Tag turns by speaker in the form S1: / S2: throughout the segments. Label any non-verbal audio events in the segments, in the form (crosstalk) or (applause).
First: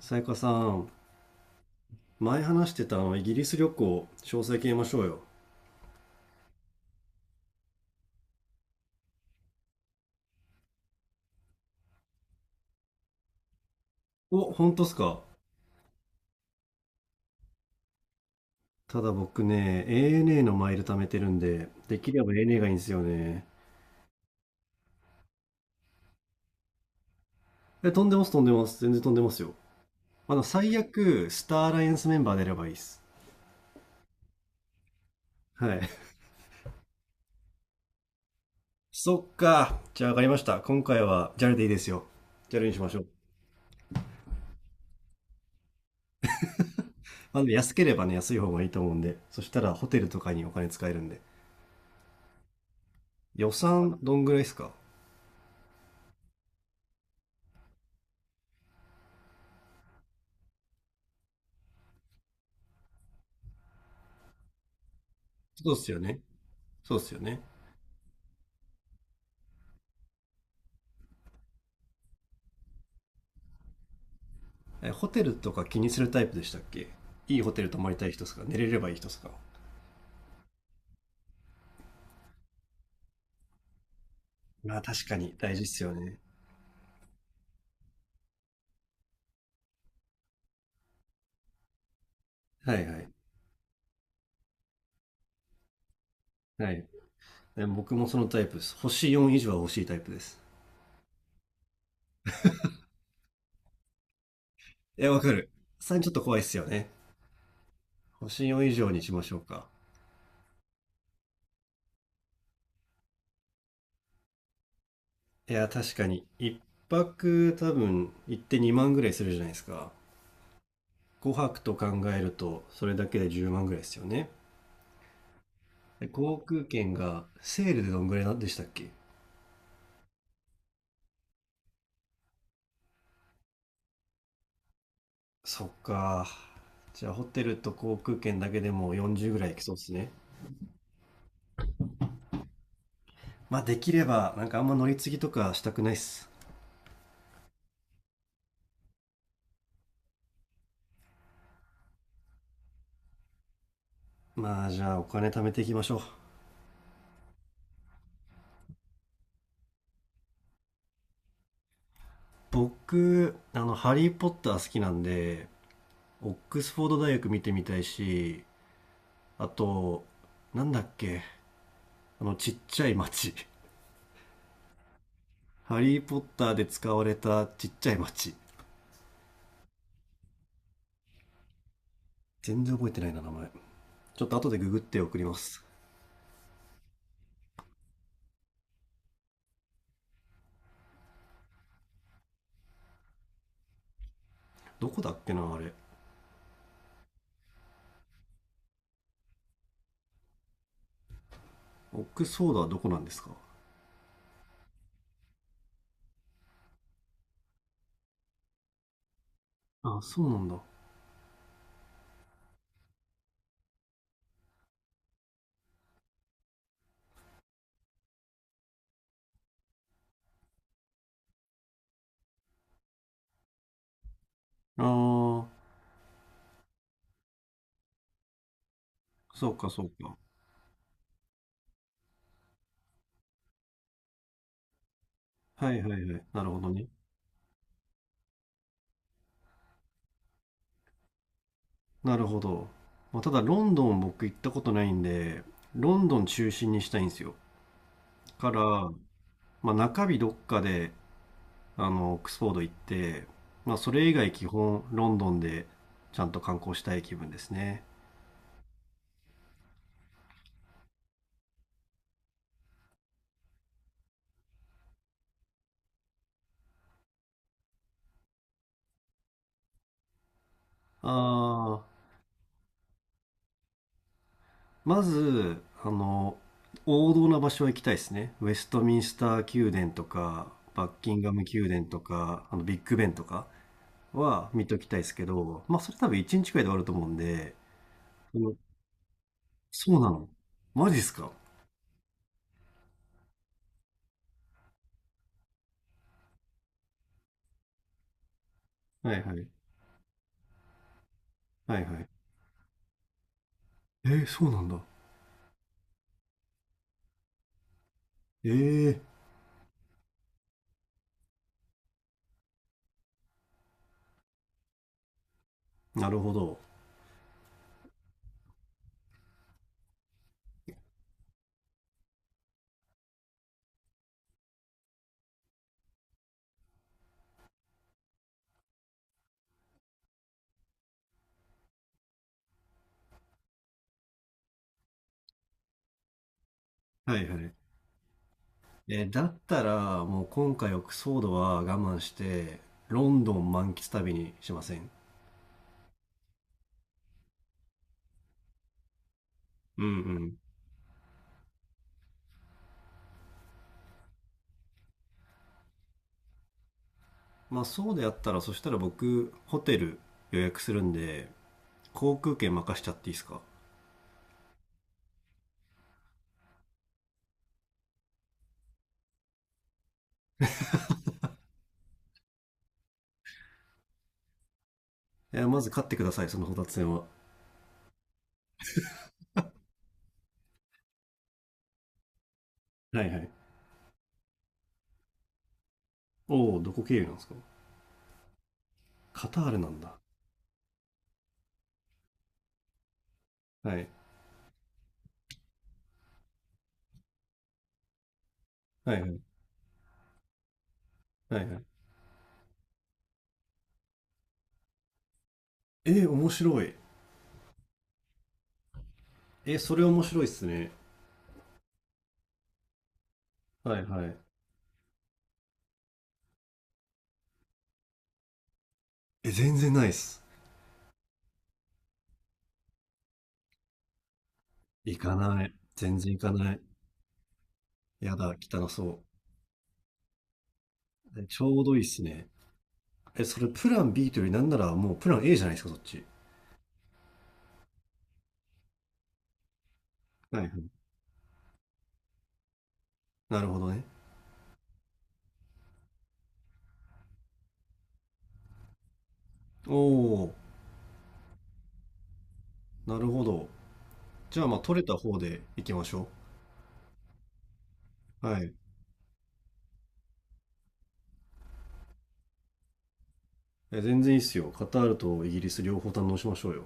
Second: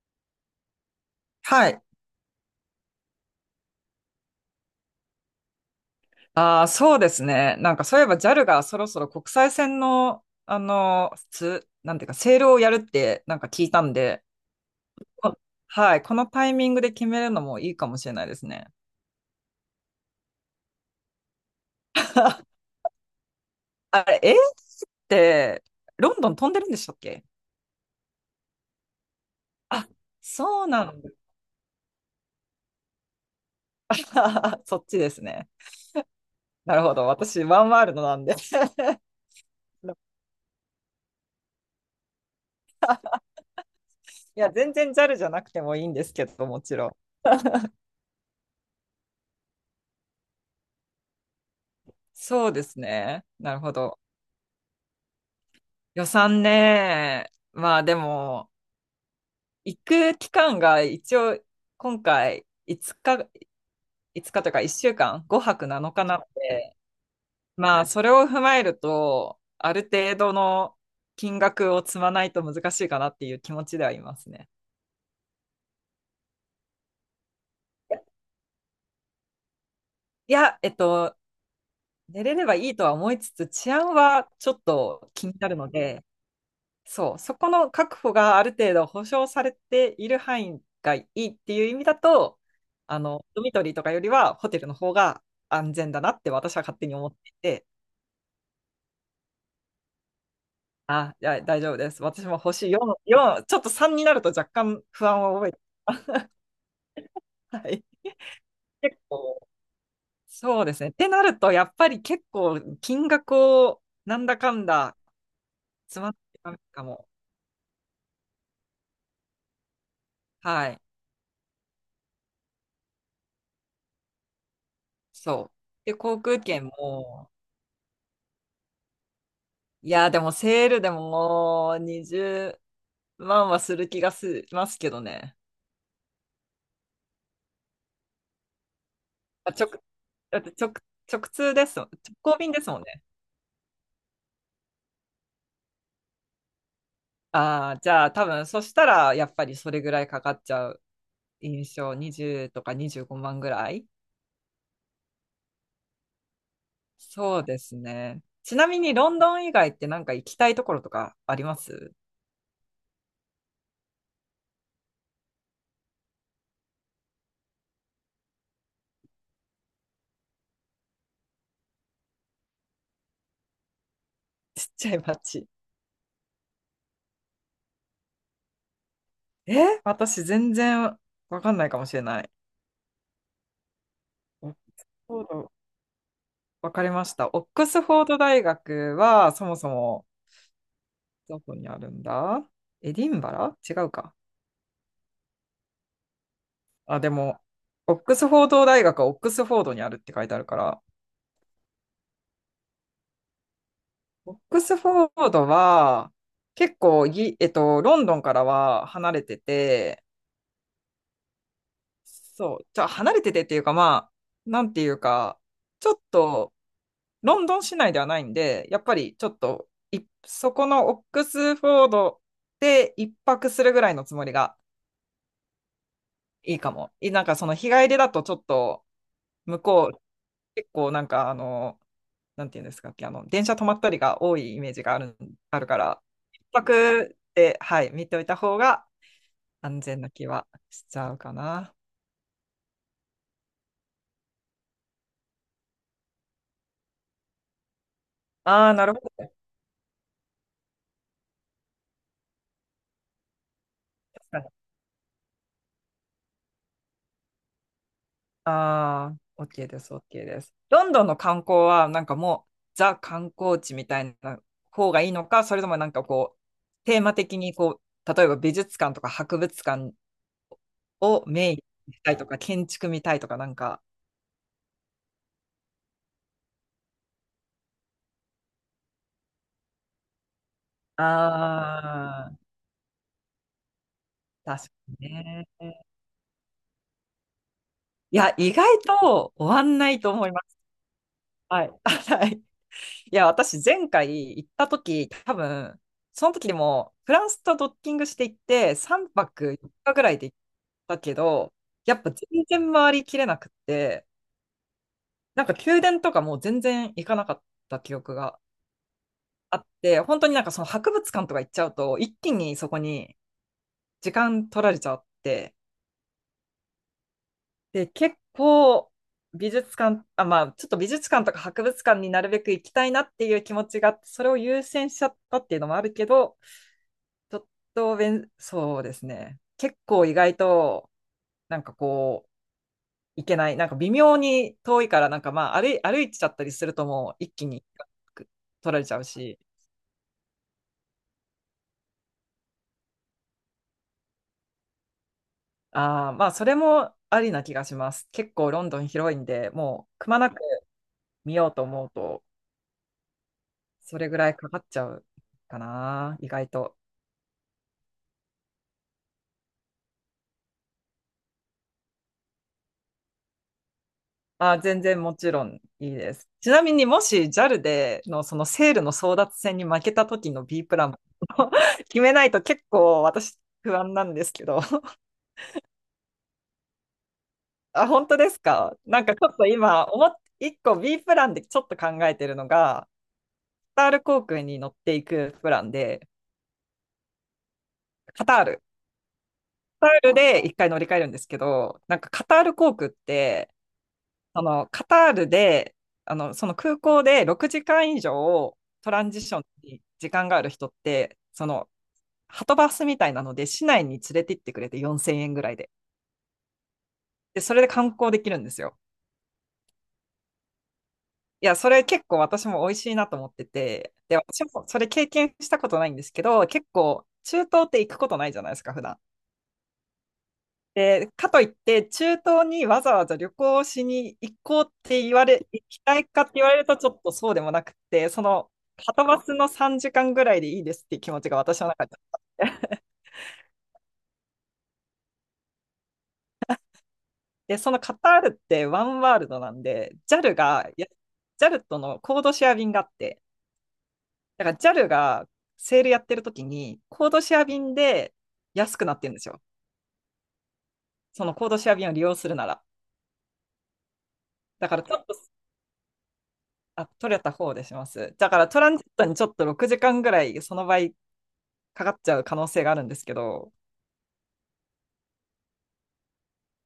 S1: さやかさん、
S2: はい。
S1: 前話してたイギリス旅行、詳細決めましょうよ。
S2: ああ、そうですね。なんかそういえば JAL がそろそろ国際線の、なんていうか、セールをやるってなんか聞いたんで、
S1: お、本当っすか？
S2: あ、はい。このタイミングで決めるのもいいかもしれないですね。
S1: ただ僕ね、ANA のマイル貯めてるんで、できれば ANA がいいんですよね。
S2: あれ、イーって、ロンドン飛んでるんでしたっけ。
S1: え、飛んでます、飛んでます。全然飛んでますよ。
S2: あ、そう
S1: 最
S2: なんだ。
S1: 悪、スターアライアンスメンバー出ればいいっす。
S2: (laughs) そっちですね。
S1: はい。(laughs)
S2: なるほど。私、ワンワールドなんで。(laughs)
S1: そっか。じゃあ分かりました。今回は JAL でいいですよ。JAL にしましょう。
S2: いや、全然 JAL じゃなくてもいいんですけど、もちろん。
S1: まあ、でも安ければね、安い方がいいと思うんで。そしたらホテルとかにお金使えるんで。
S2: そうですね。
S1: 予
S2: なるほ
S1: 算
S2: ど。
S1: どんぐらいっすか？
S2: 予算ね。まあでも、行く期間が一応今回5日、5日というか1週間、5泊
S1: そうっす
S2: 7
S1: よ
S2: 日な
S1: ね。
S2: ので、
S1: そうっすよね。
S2: まあそれを踏まえると、ある程度の金額を積まないと難しいかなっていう気持ちではいますね。
S1: えホテルとか気にするタイプでしたっけ？いいホテル泊まりたい人ですか、寝れればいい人ですか？
S2: いや、寝れればいいとは思いつつ、治安はちょっ
S1: まあ確
S2: と
S1: か
S2: 気
S1: に
S2: にな
S1: 大
S2: る
S1: 事っ
S2: の
S1: すよ
S2: で、
S1: ね。
S2: そう、そこの確保がある程度保障されている範囲がいいっていう意味だと、
S1: はいはい。
S2: ドミトリーとかよりはホテルの方が安全だなって私は
S1: は
S2: 勝
S1: い。
S2: 手に思ってい
S1: え
S2: て、
S1: 僕もそのタイプです。星4以上は欲しいタイプです。
S2: あ、いや大丈夫です。私も星4、4、ちょっと3になると若干
S1: い
S2: 不
S1: や、わ
S2: 安
S1: か
S2: を覚
S1: る。
S2: えて、
S1: 3ちょっと怖いっすよね。
S2: はい。
S1: 星4以上
S2: 結
S1: にしましょう
S2: 構、
S1: か。
S2: そうですね。ってなると、やっぱり結構金額をなんだかんだ
S1: いや、確
S2: 詰
S1: か
S2: まって
S1: に。1
S2: たかも。
S1: 泊多分行って2万ぐらいするじゃないですか。
S2: はい。
S1: 5泊と考えると、それだけで10万ぐらいですよね。
S2: そう。で、
S1: で
S2: 航
S1: 航
S2: 空
S1: 空
S2: 券
S1: 券が
S2: も、
S1: セールでどんぐらいなんでしたっけ？
S2: いや、でもセールでももうまあまあする気がしますけどね。
S1: そっか。じゃあホテルと航空券だけでも40ぐら
S2: あ、
S1: いいきそうですね。
S2: だって直通ですもん。直行便ですもんね。
S1: まあできれば、あんま乗り継ぎとかしたくないっす。
S2: ああ、じゃあ多分そしたらやっぱりそれぐらいかかっちゃう印象。20とか25万ぐらい。
S1: まあじゃあお金貯めていきましょう。
S2: そうですね。ちなみにロンドン以外ってなんか行きたいところとかあります？
S1: 僕、ハリー・ポッター好きなんで、オックスフォード大学見てみたいし、あと、なんだっけ、あのちっちゃい町。
S2: (laughs) ちっちゃい街。
S1: ハリー・ポッターで使われたちっちゃい町。
S2: え、私全然わかんないかもしれない。
S1: 全然覚えてないな、名前。ちょっと
S2: オ
S1: 後
S2: ッ
S1: で
S2: ク
S1: ググって
S2: ス
S1: 送
S2: フォ
S1: り
S2: ー
S1: ま
S2: ド、
S1: す。
S2: わかりました。オックスフォード大学はそもそもどこにあるんだ。エディンバラ違うか。
S1: どこだっけな、あれ。
S2: あ、でも、オックスフォード大学はオックスフォードにあるって書いてあるから、
S1: オックスフォードはどこなんですか？
S2: オックスフォードは結構ぎ、えっと、ロンドンからは離れて
S1: あ、
S2: て、
S1: そうなんだ。
S2: そう、じゃあ離れててっていうか、まあ、なんていうか、ちょっとロンドン市内ではないんで、やっぱりちょっとそこのオックスフォードで一泊するぐらいのつもりが
S1: ああ、
S2: いいかも。なんかその日帰りだとちょっと、
S1: そう
S2: 向
S1: かそう
S2: こう、
S1: か。
S2: 結構なんか、なんていうんですかっけ、電車止まったりが多いイメージがある、ある
S1: は
S2: か
S1: いは
S2: ら、
S1: いはい。
S2: 一
S1: なるほどね。
S2: 泊で、はい、見ておいた方が安全な気はしちゃうかな。
S1: なるほど。まあ、ただロンドン僕行ったことないんで、ロンドン中心にしたいんですよ。か
S2: ああ、な
S1: ら、
S2: るほど。
S1: まあ、中日どっかで、オックスフォード行って、まあ、それ以外基本ロンドンでちゃんと観光したい気分ですね。
S2: ああ、OK です、OK です。ロンドンの観光は、なんかもう、ザ観光地みたいな方がいいのか、それともなんかこう、テーマ的にこう、例えば美術館とか博物館
S1: あ
S2: をメイン
S1: あ、
S2: にしたいとか、建築見たいとか、なんか、
S1: まず、王道な場所は行きたいですね。ウェストミンスター宮殿とか、バッキンガム宮殿と
S2: ああ、
S1: か、ビッグベンとか。は
S2: 確
S1: 見
S2: か
S1: ときたいで
S2: に
S1: すけ
S2: ね。
S1: ど、まあそれ多分1日くらいで終わると思うんで、
S2: いや、
S1: そ
S2: 意
S1: の
S2: 外と終わんな
S1: そう
S2: い
S1: な
S2: と思
S1: の？
S2: います。
S1: マジっすか？
S2: はい。(laughs) はい。いや、私、前回行った時、多分、その時でも、フランスとドッキングして行って、3
S1: はいは
S2: 泊
S1: い。
S2: 4日ぐらいで行ったけど、
S1: はい
S2: や
S1: は
S2: っ
S1: い。
S2: ぱ全然回りきれなくって、
S1: えー、そうなんだ。
S2: なんか宮殿とかもう全然行かなかった記憶が
S1: えー、
S2: あって、本当になんかその博物館とか行っちゃうと、一気にそこに時間取られちゃって、
S1: なるほど。
S2: で、結構美術館、あ、まあ、ちょっと美術館とか博物館になるべく行きたいなっていう気持ちがあって、それを優先しちゃったっていうのもあるけど、ちょっとそうですね。結構意外と、なんかこう、行けない。なんか微妙に遠いから、なんかまあ歩いちゃったりするともう
S1: はい
S2: 一
S1: は
S2: 気
S1: い。
S2: に取られちゃ
S1: え
S2: う
S1: ーだっ
S2: し、
S1: たら、もう今回はクソードは我慢して、ロンドン満喫旅にしません？
S2: あーまあ、それもありな気がします。結構ロンドン広いんで、
S1: うん
S2: も
S1: う
S2: うくまな
S1: ん。
S2: く見ようと思うと、それぐらいかかっちゃうかな、意外と。
S1: まあそうであったら、そしたら僕、ホテル予約するんで、航空券任しちゃっていいですか？
S2: あ、全然もちろんいいです。ちなみにもし JAL でのそのセールの争奪戦に負けた時の B プランも (laughs) 決めないと結構私不安なんですけど。(laughs)
S1: えーまず買ってください、そのホタテ船は。
S2: あ、本当ですか。なんかちょっと今思っ、一個 B プランでちょっと考えてるのが、
S1: はいはい。
S2: カタール航空に乗っていくプランで、
S1: おお、どこ経由なんですか？
S2: カタール。
S1: カタールなん
S2: カ
S1: だ。
S2: タールで一回乗り換えるんですけど、なんかカタール航空って
S1: はい。
S2: そのカタールで、その空港で6時間以上ト
S1: はい
S2: ラ
S1: は
S2: ンジ
S1: い。
S2: ションに時間がある人って、
S1: は
S2: そ
S1: いはい。
S2: のハトバスみたいなので市内に連れて行ってくれて4000円ぐらいで。
S1: えー、面白い。
S2: で、それで観光できるんですよ。
S1: えー、それ面白いっすね。
S2: いや、それ結構私も美味しいなと思って
S1: はい
S2: て、
S1: は
S2: で、
S1: い。
S2: 私もそれ経験したことないんですけど、結構中東って行くことないじゃないですか、普段。
S1: え、全然ないっす。
S2: で、かといって、中東にわざわざ旅行しに行こうっ
S1: 行
S2: て
S1: か
S2: 言わ
S1: な
S2: れ、
S1: い。
S2: 行き
S1: 全
S2: たい
S1: 然行
S2: かっ
S1: か
S2: て言わ
S1: な
S2: れ
S1: い。
S2: ると、ちょっとそうでもなくて、
S1: や
S2: そ
S1: だ、
S2: の、
S1: 汚
S2: は
S1: そ
S2: とバスの3時間ぐらいでいいですっていう気
S1: う。
S2: 持
S1: え
S2: ちが
S1: ちょ
S2: 私
S1: う
S2: の
S1: どいいっ
S2: 中で
S1: す
S2: あ
S1: ね。
S2: って。
S1: え、それプラン B というよりなんならもうプラン A じゃないですか、そっち。
S2: で、そのカタールってワンワールドなんで、JAL
S1: はいは
S2: が、
S1: い。
S2: JA とのコードシェア便があって、
S1: なるほどね。
S2: だから JAL がセールやってる時に、コードシェア便で安くなってるんですよ。
S1: おー、
S2: そのコードシェア便を利用するなら。
S1: なるほど。じゃあまあ
S2: だか
S1: 取
S2: ら
S1: れ
S2: ち
S1: た
S2: ょっと
S1: 方で行きましょ
S2: 取れた方でします。
S1: う。
S2: だ
S1: は
S2: から
S1: い。
S2: トランジットにちょっと6時間ぐらいその場合かかっちゃう可能性があるんですけど、
S1: え、全然いいっすよ。カタールとイギリス両方堪能しましょうよ。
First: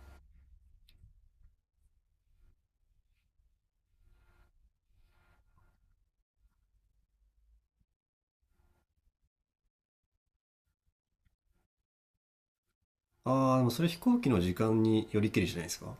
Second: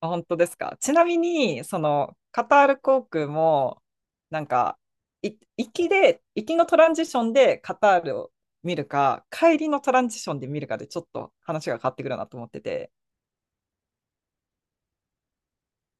S2: あ、本当ですか。ちなみに、そのカタール航空も、なんか、行きで、行きのトランジションでカタールを見るか、帰りのトランジションで見るかでちょっと話が変わってくるなと思ってて、
S1: あー、でもそれ飛行機の時間によりけりじゃないですか。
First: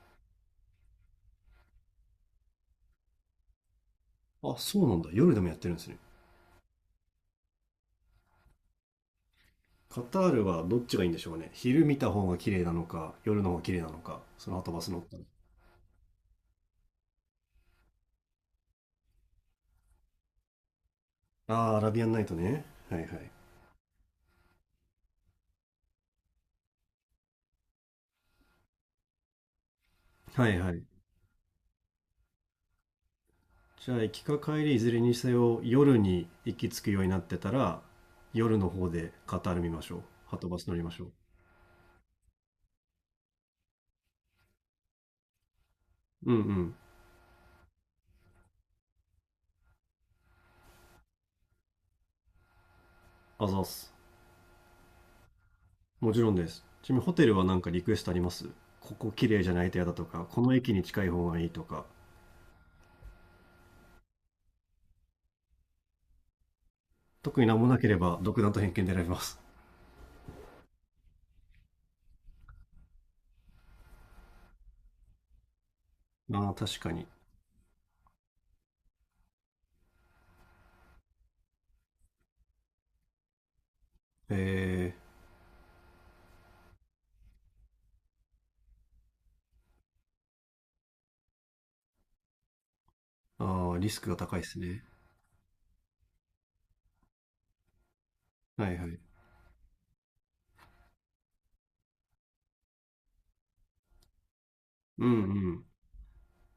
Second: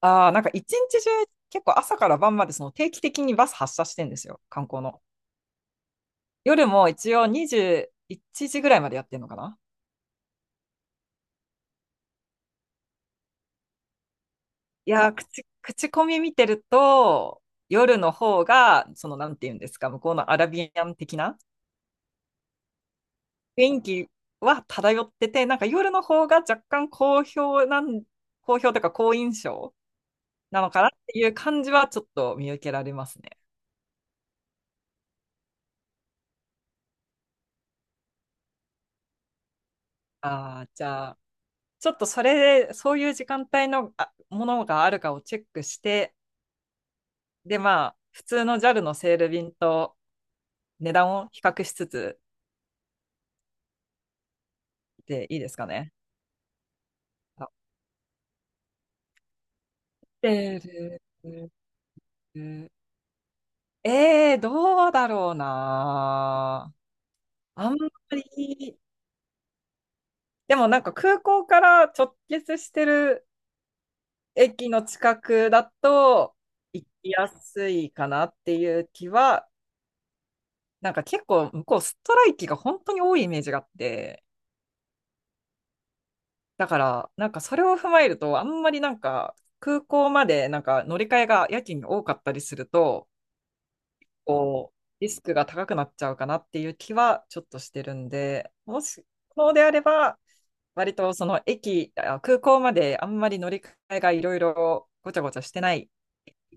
S2: ああ、なんか一日中結構朝から晩までその定期的にバス発車してんですよ、
S1: あ、
S2: 観光
S1: そうなん
S2: の。
S1: だ。夜でもやってるんですね。
S2: 夜も一応21時ぐらいまでやってんのかな。
S1: カタールはどっちがいいんでしょうね。昼見た方が綺麗なのか、夜の方が綺麗なのか、その後バス
S2: い
S1: 乗っ
S2: やー、
S1: たら。
S2: 口コミ見てると、夜の方が、その、なんていうんですか、向こうのアラビアン的な
S1: ああ、アラビアンナイトね。はいはい。
S2: 雰囲気は漂ってて、なんか夜の方が若干好評というか好印象
S1: はい
S2: なの
S1: は
S2: か
S1: い。
S2: なっていう感じはちょっと見受けられますね。
S1: じゃあ、行きか帰りいずれにせよ、夜に行き着くようになってたら、夜の方でカタール見ましょう。はとバ
S2: あ
S1: ス
S2: あ、
S1: 乗り
S2: じ
S1: ましょ
S2: ゃ
S1: う。
S2: あ、ちょっとそれで、そういう時間帯のものがあるかをチェックして、
S1: うんうん。
S2: で、まあ、普通のジャルのセール便と値段を比較しつつ
S1: あざっす。
S2: でいいですかね。
S1: もちろんです。ちなみにホテルは
S2: あ
S1: なんかリクエストあります？ここ綺麗じゃないと嫌だとか、
S2: セ
S1: この駅に
S2: ー
S1: 近い方がいい
S2: ル。
S1: とか、
S2: どうだろうな。
S1: 特になんも
S2: あんま
S1: なければ独断と偏
S2: り、
S1: 見で選びます。
S2: でもなんか空港から直結してる駅の近くだと
S1: ああ、確
S2: 行
S1: かに。
S2: きやすいかなっていう気は、なんか結構向こうストライキが本当に多いイメージがあって、
S1: え
S2: だからなんかそれを踏まえると、あんまりなんか空港までなんか乗り換えがやけに多かったりすると、
S1: ー、ああ、リスクが高いです
S2: こう、
S1: ね。
S2: リスクが高くなっちゃうかなっていう気はちょっとしてるんで、
S1: はい
S2: も
S1: はい。
S2: し、そうであれば、割とその駅、空港まであんまり乗り換えがいろいろ
S1: う
S2: ごちゃ
S1: ん
S2: ごちゃし
S1: う
S2: て
S1: ん。
S2: ない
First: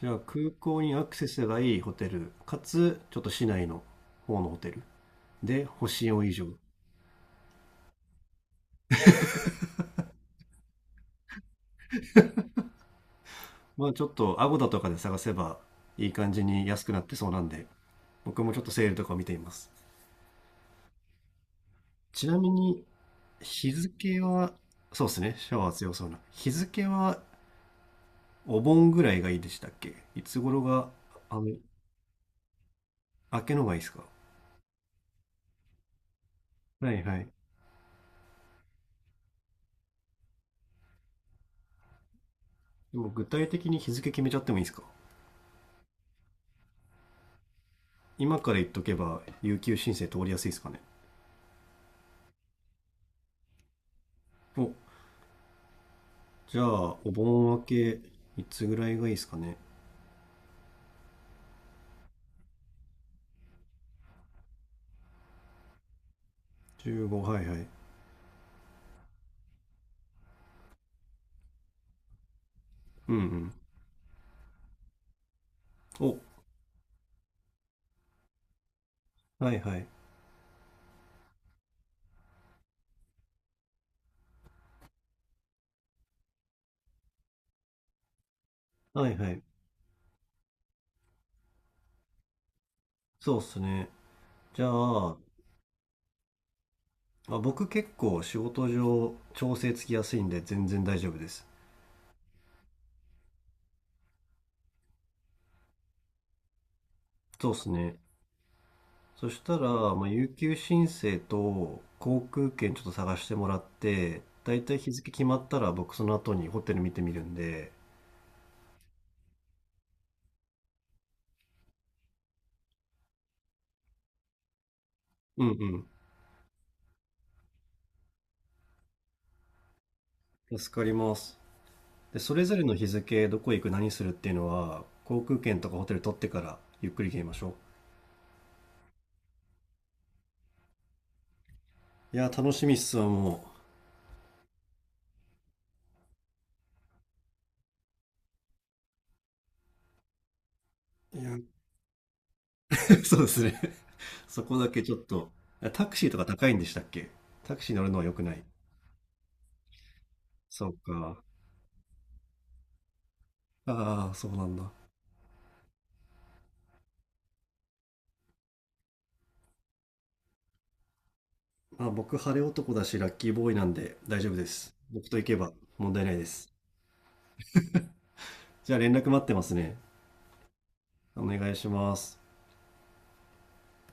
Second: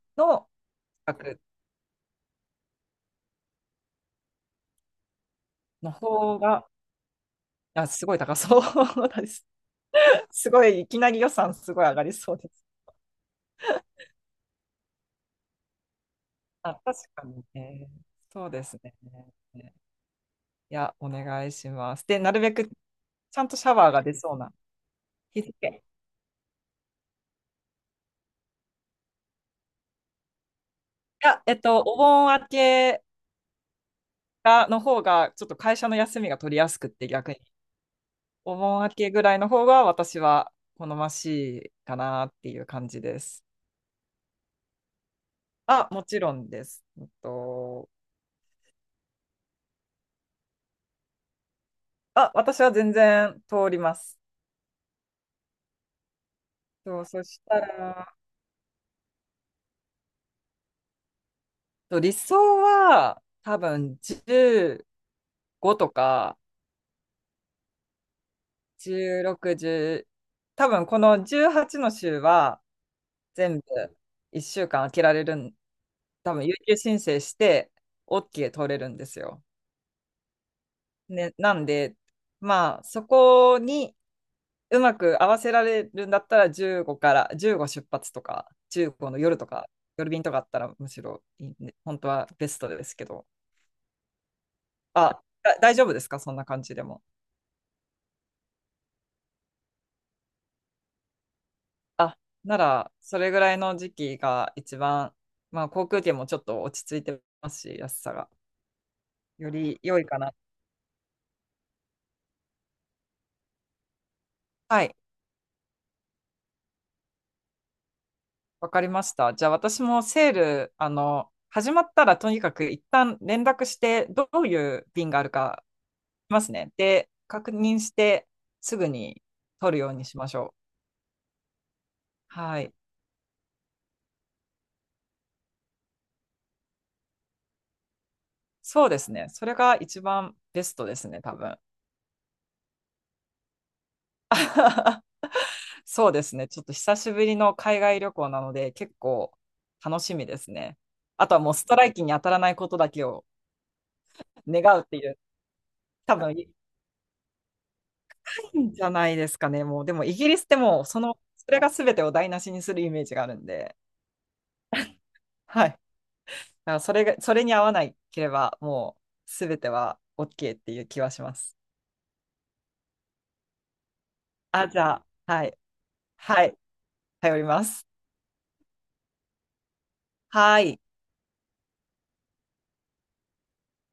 S1: じゃあ
S2: の
S1: 空港にアクセ
S2: 額
S1: スがいいホテル、かつちょっと市内の方のホテルで
S2: の
S1: 星4以
S2: 方
S1: 上。
S2: が、あ、すごい高そうです。(laughs) すごい、いきなり予算すごい上がりそうです。
S1: まあちょっとアゴダとかで探せばいい感じに
S2: あ、
S1: 安くな
S2: 確
S1: って
S2: か
S1: そうな
S2: に
S1: んで、
S2: ね。
S1: 僕
S2: そう
S1: もちょ
S2: で
S1: っと
S2: す
S1: セー
S2: ね。
S1: ルとかを見ています。
S2: いや、お願いします。で、
S1: ち
S2: な
S1: な
S2: る
S1: み
S2: べく
S1: に
S2: ちゃんとシ
S1: 日
S2: ャワーが出
S1: 付
S2: そう
S1: は、
S2: な
S1: そうですね、
S2: 日
S1: シャ
S2: 付。
S1: ワー
S2: い
S1: 強そうな。日付はお盆ぐらいがいいでしたっけ？いつ頃が、あ
S2: や、
S1: の、
S2: お盆明け
S1: 明けのがいいですか？
S2: の方が、ちょっと会社の休みが取りやすくっ
S1: はい
S2: て
S1: はい。
S2: 逆に。お盆明けぐらいの方が私は好ましいかなっていう感
S1: で
S2: じ
S1: も
S2: で
S1: 具
S2: す。
S1: 体的に日付決めちゃってもいいですか？
S2: あ、もちろんです。
S1: 今から言っとけば有給申請通りやすいですかね？
S2: あ、私は全然通ります。
S1: お、じゃあ、
S2: そう、
S1: お
S2: そし
S1: 盆明
S2: たら、
S1: け、いつぐらいがいいですかね。
S2: 理想は多分15とか
S1: 15、はいはい。
S2: 16、1多分この18の週は
S1: うんうん。
S2: 全部1週間空けられるん、
S1: お、
S2: 多分有給申請して OK 取れるんですよ。
S1: はいはい。
S2: ね、なんで、まあそこに、うまく合わせられるんだったら15から15出発とか
S1: は
S2: 15
S1: い
S2: の
S1: は
S2: 夜
S1: い。
S2: とか夜便とかあったらむしろいいんで本当はベストですけど。
S1: そうっすね。じゃあ、
S2: だ、大丈夫ですかそんな感じでも。
S1: あ、僕結構仕事上調整つきやすいんで全然大丈夫です。
S2: あならそれぐらいの時期が一番まあ航空券もちょっと落ち着いて
S1: そ
S2: ま
S1: うっ
S2: す
S1: す
S2: し安
S1: ね。
S2: さが
S1: そし
S2: よ
S1: た
S2: り
S1: ら、
S2: 良い
S1: まあ、
S2: か
S1: 有
S2: な。
S1: 給申請と航空券ちょっと探してもらって、だいたい
S2: は
S1: 日
S2: い。
S1: 付決まったら僕その後にホテル見てみるんで、
S2: わかりました。じゃあ私もセール始まったらとにかく一旦連絡してどういう便がある
S1: う
S2: か
S1: ん
S2: ますね。で、確認してすぐに取るようにしましょ
S1: うん。
S2: う。
S1: 助かります。で、それぞ
S2: は
S1: れ
S2: い。
S1: の日付、どこ行く、何するっていうのは、航空券とかホテル取ってからゆっくり決めましょう。
S2: そうですね。それが一番ベストですね、多分。
S1: いや、楽しみっすわ、も
S2: (laughs) そうですね。ちょっと久しぶりの海外旅行なので、結構楽しみですね。
S1: う。い
S2: あと
S1: や、
S2: はもうストライキに当たらないことだけ
S1: (laughs) そう
S2: を
S1: ですね。(laughs) そこだ
S2: 願
S1: け
S2: うっ
S1: ちょ
S2: て
S1: っ
S2: いう、
S1: と。タクシー
S2: 多
S1: とか
S2: 分
S1: 高
S2: い
S1: いんでしたっけ？タクシー乗るのは良くない。
S2: いんじゃないですかね。もう、でもイギリスって
S1: そう
S2: もう、その、
S1: か。
S2: それが全てを台無しにするイメージがあるんで、
S1: ああ、そうなんだ。
S2: はい。だからそれが、それに合わないければ、もう全ては OK っていう気はします。
S1: まあ、僕、晴れ男だし、ラッキーボーイなんで大丈夫で
S2: あ、
S1: す。
S2: じゃあ、
S1: 僕と行け
S2: は
S1: ば
S2: い。
S1: 問題ないで
S2: は
S1: す。
S2: い。頼ります。
S1: じゃあ連絡待ってますね。
S2: はい。
S1: お願いします。